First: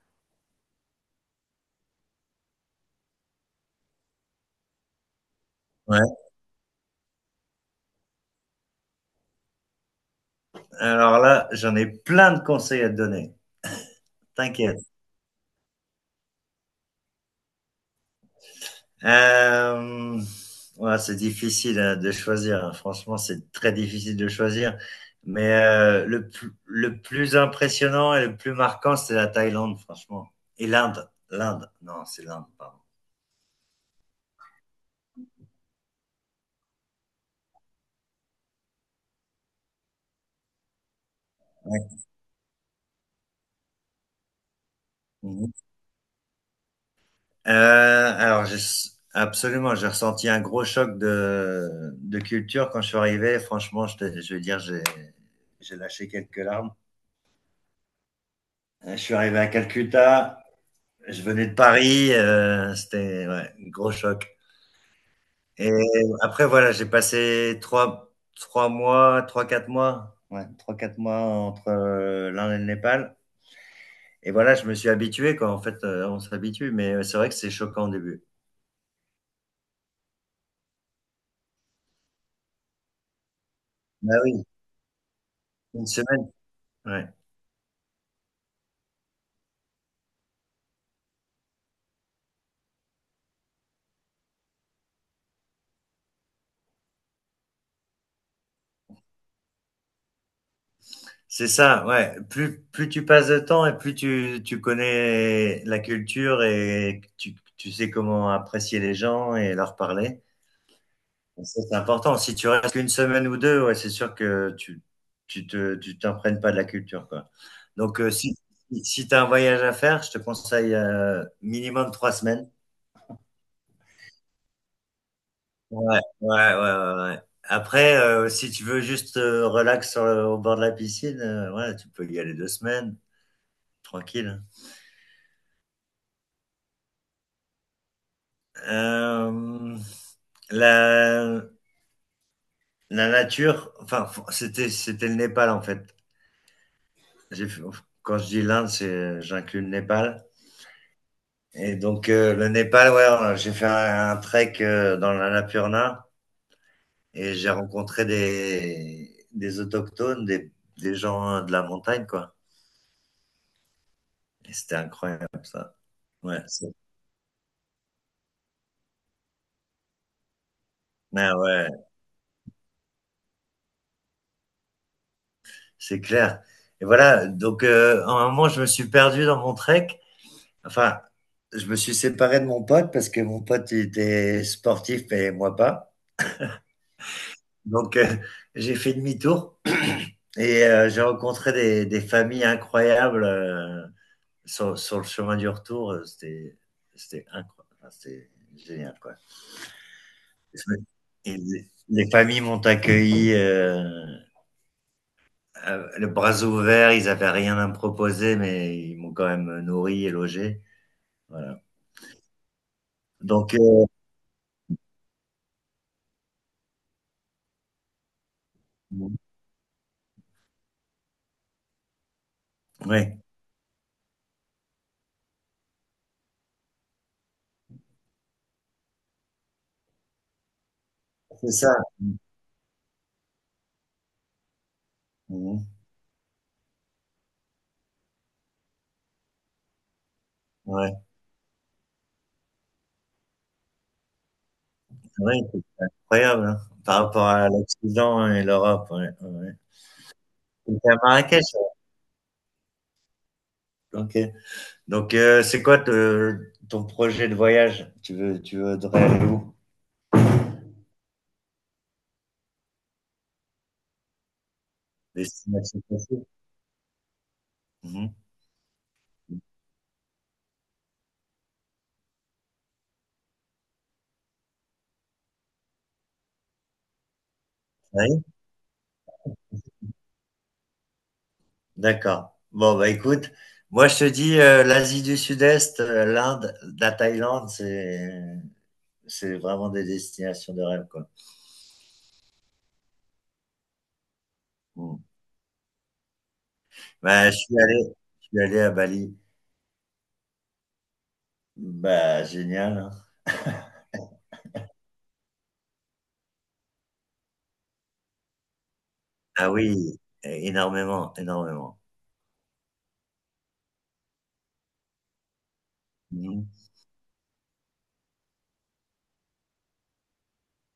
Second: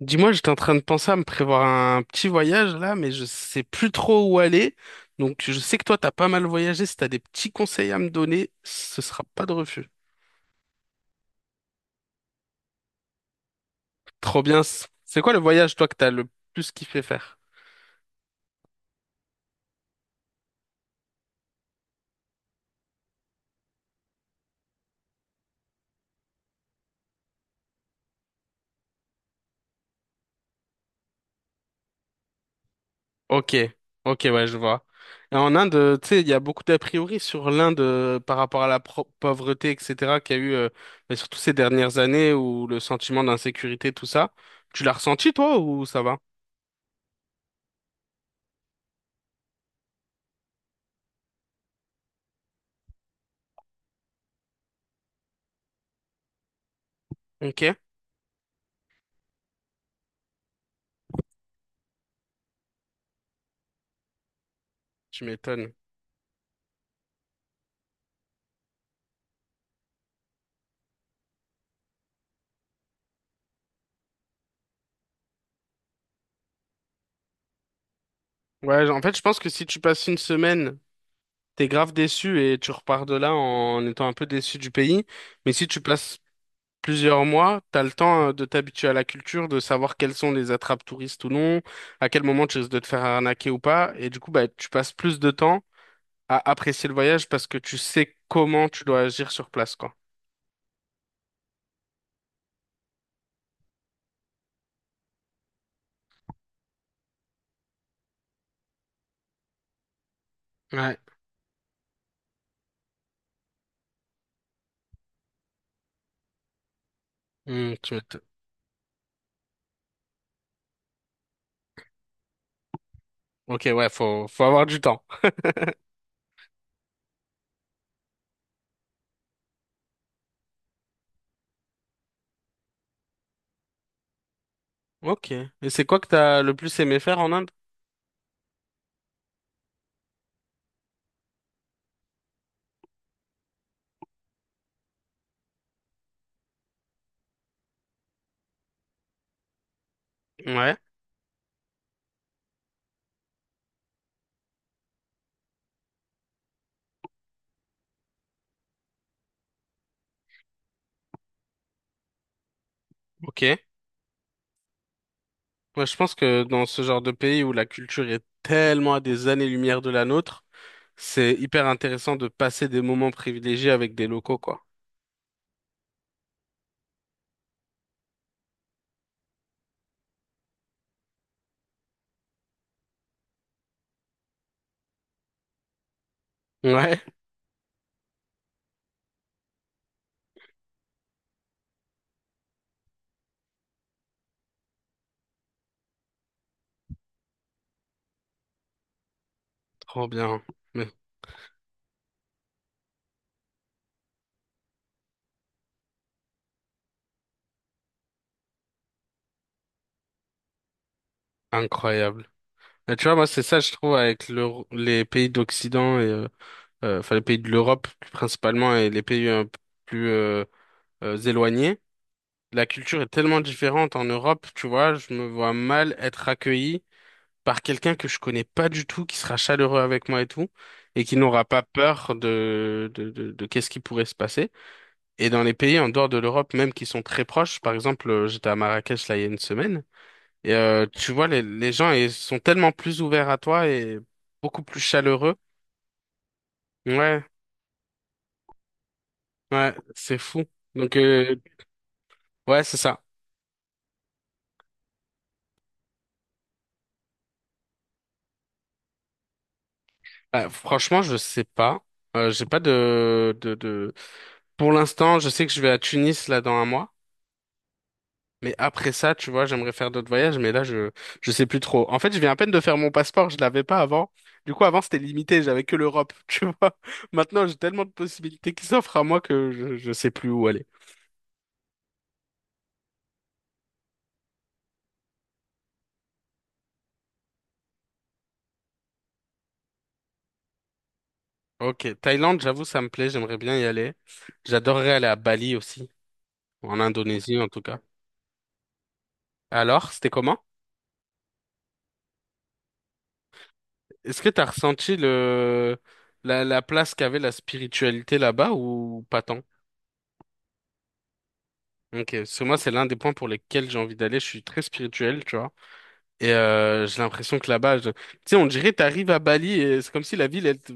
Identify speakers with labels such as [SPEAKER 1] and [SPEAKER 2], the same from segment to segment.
[SPEAKER 1] Dis-moi, j'étais en train de penser à me prévoir un petit voyage là, mais je sais plus trop où aller. Donc je sais que toi,
[SPEAKER 2] Ouais.
[SPEAKER 1] t'as pas mal voyagé. Si t'as des petits conseils à me donner, ce sera pas de refus.
[SPEAKER 2] Alors là, j'en ai plein de conseils à te donner.
[SPEAKER 1] Trop bien.
[SPEAKER 2] T'inquiète.
[SPEAKER 1] C'est quoi le voyage, toi, que t'as le plus kiffé faire?
[SPEAKER 2] Euh, ouais, c'est difficile hein, de choisir. Hein. Franchement, c'est très difficile de choisir. Mais le plus impressionnant et le plus marquant, c'est la Thaïlande, franchement. Et l'Inde. L'Inde. Non, c'est l'Inde, pardon.
[SPEAKER 1] Ok, ok, ouais, je vois. Et en Inde, tu sais, il y a beaucoup d'a priori sur l'Inde par rapport à la pauvreté, etc., qu'il y a eu, mais surtout ces
[SPEAKER 2] Ouais.
[SPEAKER 1] dernières années où le sentiment d'insécurité, tout ça. Tu l'as ressenti,
[SPEAKER 2] Mhm.
[SPEAKER 1] toi, ou ça va?
[SPEAKER 2] Euh, alors, j'ai- absolument, j'ai ressenti un gros choc de culture quand je suis arrivé. Franchement, je vais dire, j'ai lâché quelques larmes.
[SPEAKER 1] Ok,
[SPEAKER 2] Je suis arrivé à Calcutta. Je venais de Paris, c'était ouais, un gros choc
[SPEAKER 1] tu
[SPEAKER 2] et
[SPEAKER 1] m'étonnes.
[SPEAKER 2] après voilà, j'ai passé trois mois, trois quatre mois, ouais, 3-4 mois entre, l'Inde et le Népal et voilà, je me suis habitué quoi, en fait, on s'habitue mais c'est vrai que c'est choquant au début.
[SPEAKER 1] Ouais, en fait, je pense que si tu passes une semaine, t'es grave déçu et tu repars de là en étant un
[SPEAKER 2] Bah
[SPEAKER 1] peu
[SPEAKER 2] oui,
[SPEAKER 1] déçu du pays. Mais si tu
[SPEAKER 2] une
[SPEAKER 1] passes
[SPEAKER 2] semaine, ouais.
[SPEAKER 1] plusieurs mois, t'as le temps de t'habituer à la culture, de savoir quelles sont les attrapes touristes ou non, à quel moment tu risques de te faire arnaquer ou pas. Et du coup, bah, tu passes plus de temps à apprécier le voyage parce que tu sais comment tu dois agir sur place, quoi.
[SPEAKER 2] C'est ça, ouais, plus tu passes de temps et plus tu connais la culture et tu sais comment apprécier les gens et leur parler.
[SPEAKER 1] Ouais.
[SPEAKER 2] Ça, c'est important. Si tu restes qu'une semaine ou deux, ouais, c'est sûr que tu t'imprègnes pas de la culture, quoi.
[SPEAKER 1] Hmm, tu
[SPEAKER 2] Donc
[SPEAKER 1] m'étonnes.
[SPEAKER 2] si tu as un voyage à faire, je te conseille minimum 3 semaines.
[SPEAKER 1] Ok, ouais, faut, faut avoir du temps.
[SPEAKER 2] Ouais, ouais, ouais, ouais, ouais. Après, si tu veux juste relax sur au bord de la piscine, ouais, tu peux y aller 2 semaines, tranquille.
[SPEAKER 1] Ok. Et c'est quoi que t'as le plus aimé faire en Inde?
[SPEAKER 2] Euh, la, la nature, enfin, c'était le Népal en fait. J'ai fait- quand je dis l'Inde, c'est j'inclus le Népal.
[SPEAKER 1] Ouais,
[SPEAKER 2] Et donc le Népal, ouais, j'ai fait un trek dans l'Annapurna et j'ai rencontré des autochtones, des gens de la montagne, quoi.
[SPEAKER 1] ok.
[SPEAKER 2] Et c'était incroyable, ça.
[SPEAKER 1] Moi, je pense que
[SPEAKER 2] Ouais,
[SPEAKER 1] dans
[SPEAKER 2] c'est
[SPEAKER 1] ce genre de pays où la culture est tellement à des années-lumière de la nôtre,
[SPEAKER 2] ouais,
[SPEAKER 1] c'est hyper
[SPEAKER 2] ouais,
[SPEAKER 1] intéressant de passer des moments privilégiés avec des locaux, quoi.
[SPEAKER 2] c'est clair. Et voilà, donc à un moment, je me suis perdu dans mon trek. Enfin, je me suis séparé de mon pote parce que mon pote il était sportif et moi pas.
[SPEAKER 1] Ouais,
[SPEAKER 2] Donc j'ai fait demi-tour et j'ai rencontré des familles incroyables. Sur sur le chemin du retour, c'était incroyable. Enfin, c'était génial quoi.
[SPEAKER 1] trop bien. Mais
[SPEAKER 2] Et les familles m'ont accueilli le bras ouvert, ils n'avaient rien à me proposer, mais ils m'ont quand même nourri et logé, voilà.
[SPEAKER 1] incroyable. Et tu vois, moi, c'est
[SPEAKER 2] Donc
[SPEAKER 1] ça, je trouve, avec les pays d'Occident et enfin, les pays de l'Europe, principalement, et les pays un peu plus, éloignés. La culture est
[SPEAKER 2] ouais,
[SPEAKER 1] tellement différente en Europe, tu vois, je me vois mal être accueilli par quelqu'un que je connais pas du tout, qui sera chaleureux avec moi et tout, et qui n'aura
[SPEAKER 2] c'est
[SPEAKER 1] pas
[SPEAKER 2] ça.
[SPEAKER 1] peur de qu'est-ce qui pourrait se passer. Et dans les
[SPEAKER 2] Mmh.
[SPEAKER 1] pays en dehors de l'Europe, même qui sont très proches, par exemple, j'étais à Marrakech là il y a une semaine, et
[SPEAKER 2] Ouais,
[SPEAKER 1] tu vois, les gens ils sont tellement plus ouverts à toi et beaucoup plus
[SPEAKER 2] ouais,
[SPEAKER 1] chaleureux.
[SPEAKER 2] c'est incroyable, hein, par
[SPEAKER 1] Ouais,
[SPEAKER 2] rapport à l'Occident et l'Europe, ouais, ouais, ouais.
[SPEAKER 1] ouais, c'est fou.
[SPEAKER 2] À
[SPEAKER 1] Donc,
[SPEAKER 2] Marrakech?
[SPEAKER 1] ouais, c'est ça.
[SPEAKER 2] Ouais. OK. Donc c'est quoi te ton projet de voyage? Tu voudrais aller où?
[SPEAKER 1] Franchement, je sais pas. J'ai pas Pour l'instant,
[SPEAKER 2] Des
[SPEAKER 1] je sais que je vais à
[SPEAKER 2] destinations précises.
[SPEAKER 1] Tunis là dans un mois.
[SPEAKER 2] Mhm.
[SPEAKER 1] Mais après ça, tu vois, j'aimerais faire d'autres voyages, mais je sais plus trop. En fait, je viens à peine de faire mon passeport, je l'avais pas avant. Du coup, avant, c'était limité, j'avais que l'Europe, tu vois. Maintenant, j'ai tellement de
[SPEAKER 2] Oui,
[SPEAKER 1] possibilités qui s'offrent à moi que je sais plus où aller.
[SPEAKER 2] d'accord. Bon, bah écoute, moi je te dis l'Asie du Sud-Est, l'Inde, la Thaïlande, c'est vraiment des destinations de rêve, quoi.
[SPEAKER 1] Ok, Thaïlande, j'avoue, ça me plaît, j'aimerais bien y aller. J'adorerais
[SPEAKER 2] Mm.
[SPEAKER 1] aller à Bali aussi, ou en
[SPEAKER 2] Bah,
[SPEAKER 1] Indonésie en tout cas.
[SPEAKER 2] je suis allé à Bali.
[SPEAKER 1] Alors, c'était comment?
[SPEAKER 2] Bah, génial. Hein.
[SPEAKER 1] Est-ce que t'as ressenti la place qu'avait la spiritualité là-bas ou pas tant?
[SPEAKER 2] Ah oui, énormément, énormément.
[SPEAKER 1] Ok, parce que moi, c'est l'un des points pour lesquels j'ai envie d'aller, je suis très spirituel, tu vois. Et
[SPEAKER 2] Mhm.
[SPEAKER 1] j'ai l'impression que là-bas, tu sais, on dirait t'arrives à Bali et c'est comme si la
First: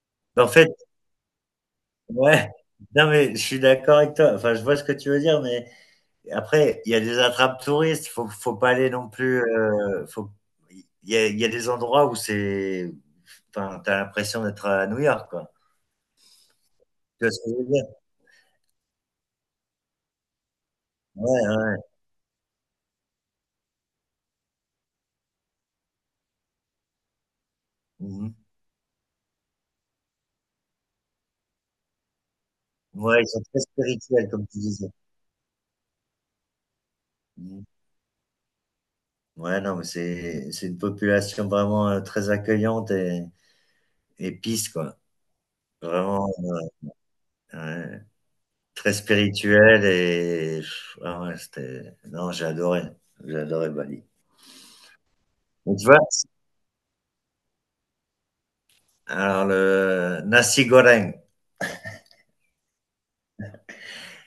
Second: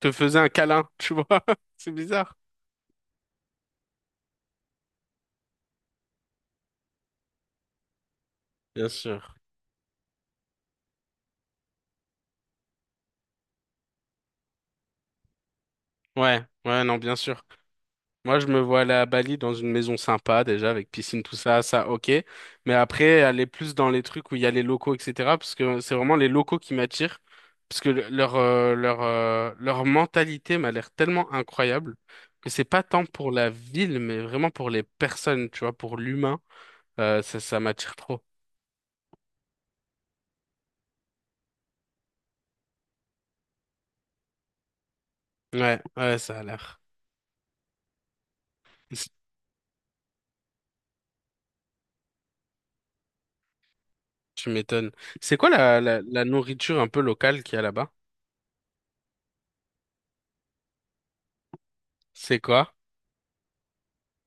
[SPEAKER 1] te faisait
[SPEAKER 2] En
[SPEAKER 1] un
[SPEAKER 2] fait,
[SPEAKER 1] câlin, tu vois. C'est bizarre.
[SPEAKER 2] ouais, non mais je suis d'accord avec toi. Enfin, je vois ce que tu veux dire, mais après, il y a des attrapes touristes, faut pas
[SPEAKER 1] Bien
[SPEAKER 2] aller non
[SPEAKER 1] sûr.
[SPEAKER 2] plus, faut il y a des endroits où c'est enfin, tu l'impression d'être à New York, quoi.
[SPEAKER 1] Ouais, ouais, non, bien
[SPEAKER 2] Tu vois ce
[SPEAKER 1] sûr.
[SPEAKER 2] que je veux dire?
[SPEAKER 1] Moi, je me vois aller à Bali dans une maison sympa, déjà, avec piscine, tout
[SPEAKER 2] Ouais,
[SPEAKER 1] ça,
[SPEAKER 2] ouais.
[SPEAKER 1] ça, ok. Mais après, aller plus dans les trucs où il y a les locaux, etc. Parce que c'est vraiment les locaux qui m'attirent. Parce que
[SPEAKER 2] Mmh.
[SPEAKER 1] leur mentalité m'a l'air tellement incroyable que c'est pas tant
[SPEAKER 2] Ouais, ils
[SPEAKER 1] pour
[SPEAKER 2] sont
[SPEAKER 1] la
[SPEAKER 2] très
[SPEAKER 1] ville, mais
[SPEAKER 2] spirituels comme
[SPEAKER 1] vraiment
[SPEAKER 2] tu
[SPEAKER 1] pour les
[SPEAKER 2] disais.
[SPEAKER 1] personnes, tu vois, pour l'humain. Ça
[SPEAKER 2] Mmh.
[SPEAKER 1] m'attire trop.
[SPEAKER 2] Ouais, non, mais c'est une population vraiment, très accueillante et peace, quoi.
[SPEAKER 1] Ouais, ouais,
[SPEAKER 2] Vraiment,
[SPEAKER 1] ça a
[SPEAKER 2] ouais,
[SPEAKER 1] l'air.
[SPEAKER 2] ouais, très spirituelle et pff, ah ouais, c'était non, j'ai adoré Bali.
[SPEAKER 1] Tu m'étonnes. C'est quoi
[SPEAKER 2] Mais tu vois?
[SPEAKER 1] la nourriture un peu locale qu'il y a là-bas?
[SPEAKER 2] Alors le nasi goreng.
[SPEAKER 1] C'est quoi?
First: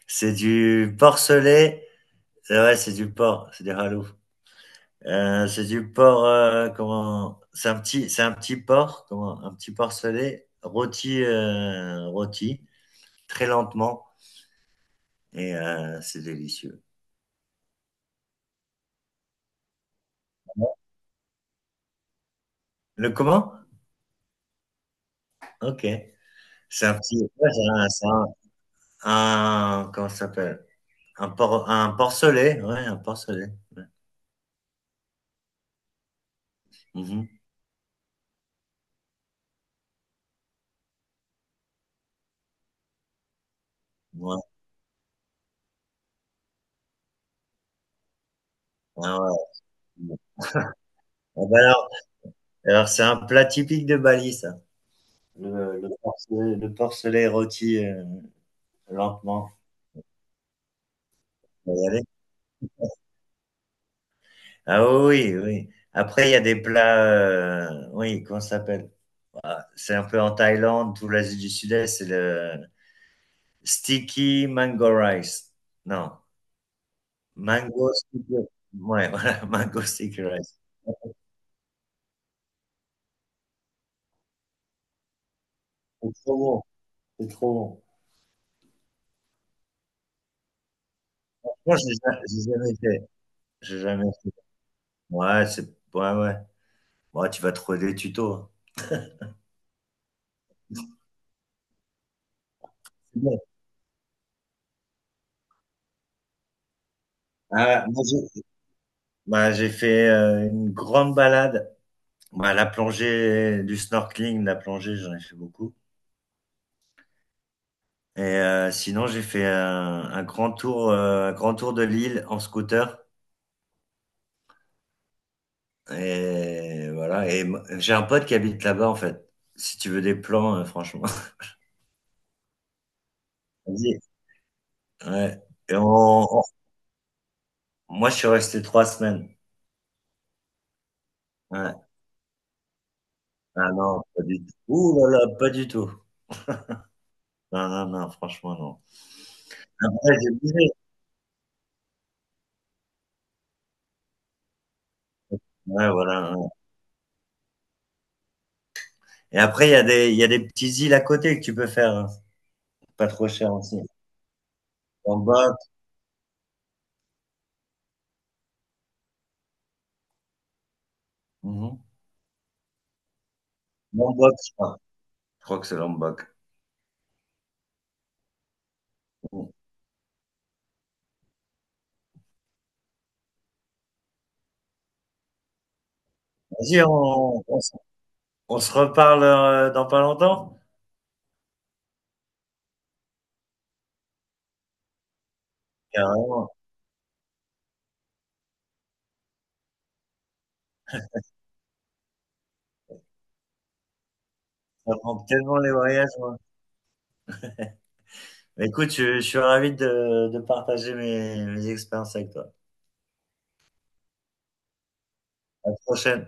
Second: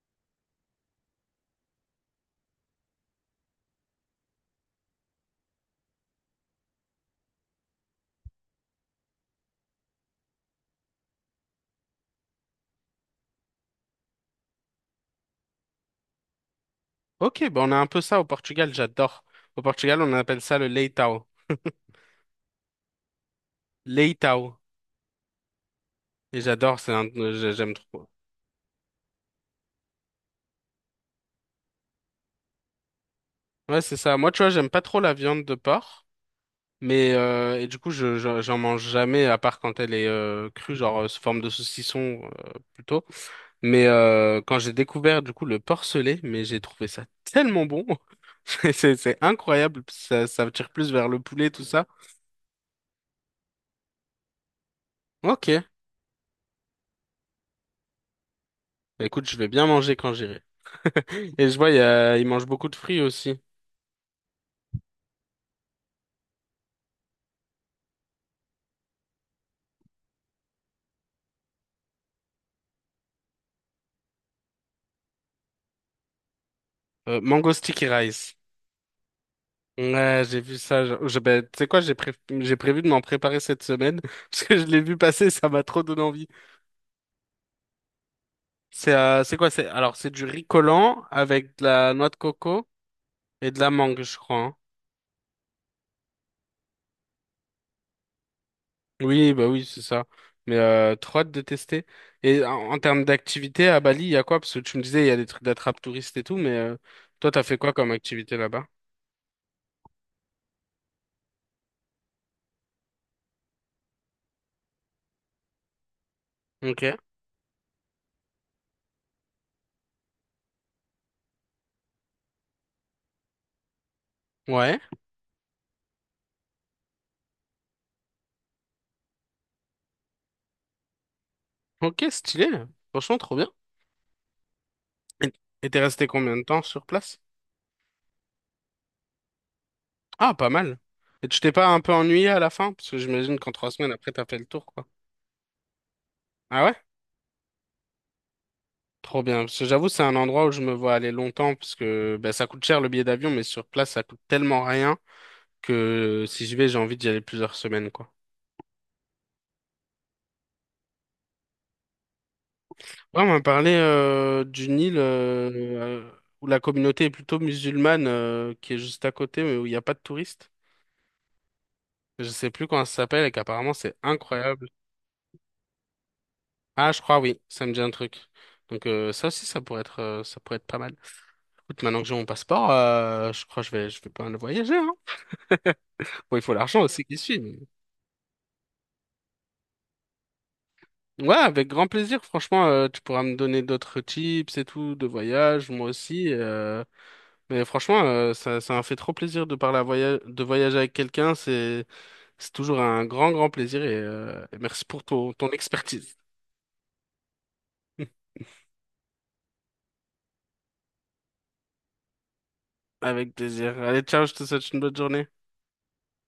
[SPEAKER 2] C'est du porc selé. C'est ouais, c'est du porc, c'est des halous. C'est du porc, c'est un petit porc, comment, un petit porc selé, rôti, rôti, très lentement, et c'est délicieux.
[SPEAKER 1] Ok, ben on a un peu ça au Portugal, j'adore. Au Portugal, on appelle ça le leitão.
[SPEAKER 2] Le comment?
[SPEAKER 1] Leitão.
[SPEAKER 2] Ok.
[SPEAKER 1] Et j'adore,
[SPEAKER 2] C'est
[SPEAKER 1] c'est
[SPEAKER 2] un
[SPEAKER 1] un...
[SPEAKER 2] petit, ouais,
[SPEAKER 1] j'aime trop.
[SPEAKER 2] comment ça s'appelle? Un porc selé, ouais, un porc selé.
[SPEAKER 1] Ouais,
[SPEAKER 2] Ouais.
[SPEAKER 1] c'est ça. Moi, tu vois, j'aime pas trop la viande de porc. Mais
[SPEAKER 2] Mhm.
[SPEAKER 1] et du coup, j'en mange jamais, à part quand elle est crue, genre sous forme de saucisson plutôt. Mais
[SPEAKER 2] Ouais.
[SPEAKER 1] quand j'ai découvert du coup le porcelet, mais j'ai trouvé ça tellement bon. C'est
[SPEAKER 2] Ah
[SPEAKER 1] incroyable,
[SPEAKER 2] ouais.
[SPEAKER 1] ça me tire plus vers le
[SPEAKER 2] Ah
[SPEAKER 1] poulet,
[SPEAKER 2] bah
[SPEAKER 1] tout ça.
[SPEAKER 2] alors c'est un plat typique de Bali, ça.
[SPEAKER 1] Ok,
[SPEAKER 2] Porcelet, le porcelet rôti
[SPEAKER 1] bah, écoute, je vais
[SPEAKER 2] lentement.
[SPEAKER 1] bien manger quand j'irai. Et je vois,
[SPEAKER 2] On va y aller.
[SPEAKER 1] il mange beaucoup de fruits aussi.
[SPEAKER 2] Ah oui, oui, oui. Après, il y a des plats, oui, comment ça s'appelle? Ah, c'est un peu en Thaïlande, tout l'Asie du Sud-Est, c'est le sticky mango rice. Non,
[SPEAKER 1] Mango sticky
[SPEAKER 2] mango
[SPEAKER 1] rice.
[SPEAKER 2] sticky. Ouais, voilà, mango
[SPEAKER 1] Ouais,
[SPEAKER 2] sticky
[SPEAKER 1] j'ai
[SPEAKER 2] rice.
[SPEAKER 1] vu ça. Ben, tu sais quoi, j'ai prévu de m'en préparer cette semaine parce que je l'ai vu passer, ça m'a trop donné
[SPEAKER 2] C'est
[SPEAKER 1] envie.
[SPEAKER 2] trop bon, c'est trop bon.
[SPEAKER 1] C'est quoi? C'est alors c'est du riz collant avec de
[SPEAKER 2] Moi,
[SPEAKER 1] la noix de
[SPEAKER 2] j'ai
[SPEAKER 1] coco
[SPEAKER 2] jamais fait.
[SPEAKER 1] et de la
[SPEAKER 2] J'ai
[SPEAKER 1] mangue,
[SPEAKER 2] jamais
[SPEAKER 1] je
[SPEAKER 2] fait.
[SPEAKER 1] crois, hein.
[SPEAKER 2] Ouais, ouais, ouais. Bon, tu vas trouver des tutos.
[SPEAKER 1] Oui, bah oui, c'est ça. Mais trop hâte de tester. Et en termes
[SPEAKER 2] C'est bon.
[SPEAKER 1] d'activité à Bali, il y a quoi? Parce que tu me disais, il y a des trucs d'attrape touristes et tout, mais toi, t'as fait quoi
[SPEAKER 2] Ah,
[SPEAKER 1] comme
[SPEAKER 2] moi,
[SPEAKER 1] activité là-bas?
[SPEAKER 2] bah, j'ai fait une grande balade. Bah, la plongée, du snorkeling, la plongée, j'en ai fait beaucoup.
[SPEAKER 1] Ok.
[SPEAKER 2] Et sinon, j'ai fait un grand tour de l'île en scooter.
[SPEAKER 1] Ouais.
[SPEAKER 2] Et voilà. Et j'ai un pote qui habite là-bas, en fait. Si tu veux des plans, franchement.
[SPEAKER 1] Ok, stylé. Franchement, trop bien.
[SPEAKER 2] Vas-y.
[SPEAKER 1] Et
[SPEAKER 2] Ouais.
[SPEAKER 1] et
[SPEAKER 2] Et
[SPEAKER 1] t'es resté combien de temps sur place?
[SPEAKER 2] moi, je suis resté 3 semaines.
[SPEAKER 1] Ah, pas mal. Et tu t'es pas un
[SPEAKER 2] Ouais.
[SPEAKER 1] peu ennuyé à la fin? Parce que j'imagine qu'en trois
[SPEAKER 2] Ah
[SPEAKER 1] semaines
[SPEAKER 2] non,
[SPEAKER 1] après,
[SPEAKER 2] pas
[SPEAKER 1] t'as fait
[SPEAKER 2] du
[SPEAKER 1] le
[SPEAKER 2] tout.
[SPEAKER 1] tour, quoi.
[SPEAKER 2] Ouh là là, pas du tout.
[SPEAKER 1] Ah ouais?
[SPEAKER 2] Non, non, non, franchement, non.
[SPEAKER 1] Trop bien. Parce que j'avoue, c'est
[SPEAKER 2] Après,
[SPEAKER 1] un
[SPEAKER 2] j'ai
[SPEAKER 1] endroit où je
[SPEAKER 2] bougé.
[SPEAKER 1] me vois aller longtemps, parce que bah, ça coûte cher le billet d'avion, mais sur place, ça coûte tellement rien
[SPEAKER 2] Ouais,
[SPEAKER 1] que
[SPEAKER 2] voilà.
[SPEAKER 1] si je vais, j'ai envie d'y aller plusieurs semaines, quoi.
[SPEAKER 2] Et après, il y a des petits îles à côté que tu peux faire. Hein. C'est pas
[SPEAKER 1] Ouais, on
[SPEAKER 2] trop
[SPEAKER 1] m'a
[SPEAKER 2] cher
[SPEAKER 1] parlé
[SPEAKER 2] aussi.
[SPEAKER 1] d'une île
[SPEAKER 2] Lombok.
[SPEAKER 1] euh, où la communauté est plutôt musulmane, qui est juste à côté, mais où il n'y a pas de touristes.
[SPEAKER 2] Mhm.
[SPEAKER 1] Je sais plus comment ça s'appelle et qu'apparemment c'est
[SPEAKER 2] Lombok, je
[SPEAKER 1] incroyable.
[SPEAKER 2] crois. Je crois que c'est Lombok.
[SPEAKER 1] Ah, je crois, oui, ça me dit un truc. Donc
[SPEAKER 2] Mhm.
[SPEAKER 1] ça pourrait être pas mal. Écoute, maintenant que j'ai mon passeport, je crois que je vais pas mal voyager, hein. Bon, il faut l'argent
[SPEAKER 2] Vas-y,
[SPEAKER 1] aussi qui suit, mais—
[SPEAKER 2] on se reparle dans pas longtemps.
[SPEAKER 1] Ouais, avec grand plaisir. Franchement, tu pourras me donner d'autres tips et tout de voyage, moi aussi,
[SPEAKER 2] Carrément.
[SPEAKER 1] euh. Mais franchement, ça m'a fait trop plaisir de parler à de voyager avec quelqu'un. C'est toujours un grand, grand plaisir et merci
[SPEAKER 2] Ça
[SPEAKER 1] pour
[SPEAKER 2] prend
[SPEAKER 1] ton
[SPEAKER 2] tellement les voyages,
[SPEAKER 1] expertise.
[SPEAKER 2] moi. Mais écoute, je suis ravi de partager mes expériences avec toi.
[SPEAKER 1] Avec plaisir. Allez, ciao, je te souhaite une bonne journée.
[SPEAKER 2] À la prochaine.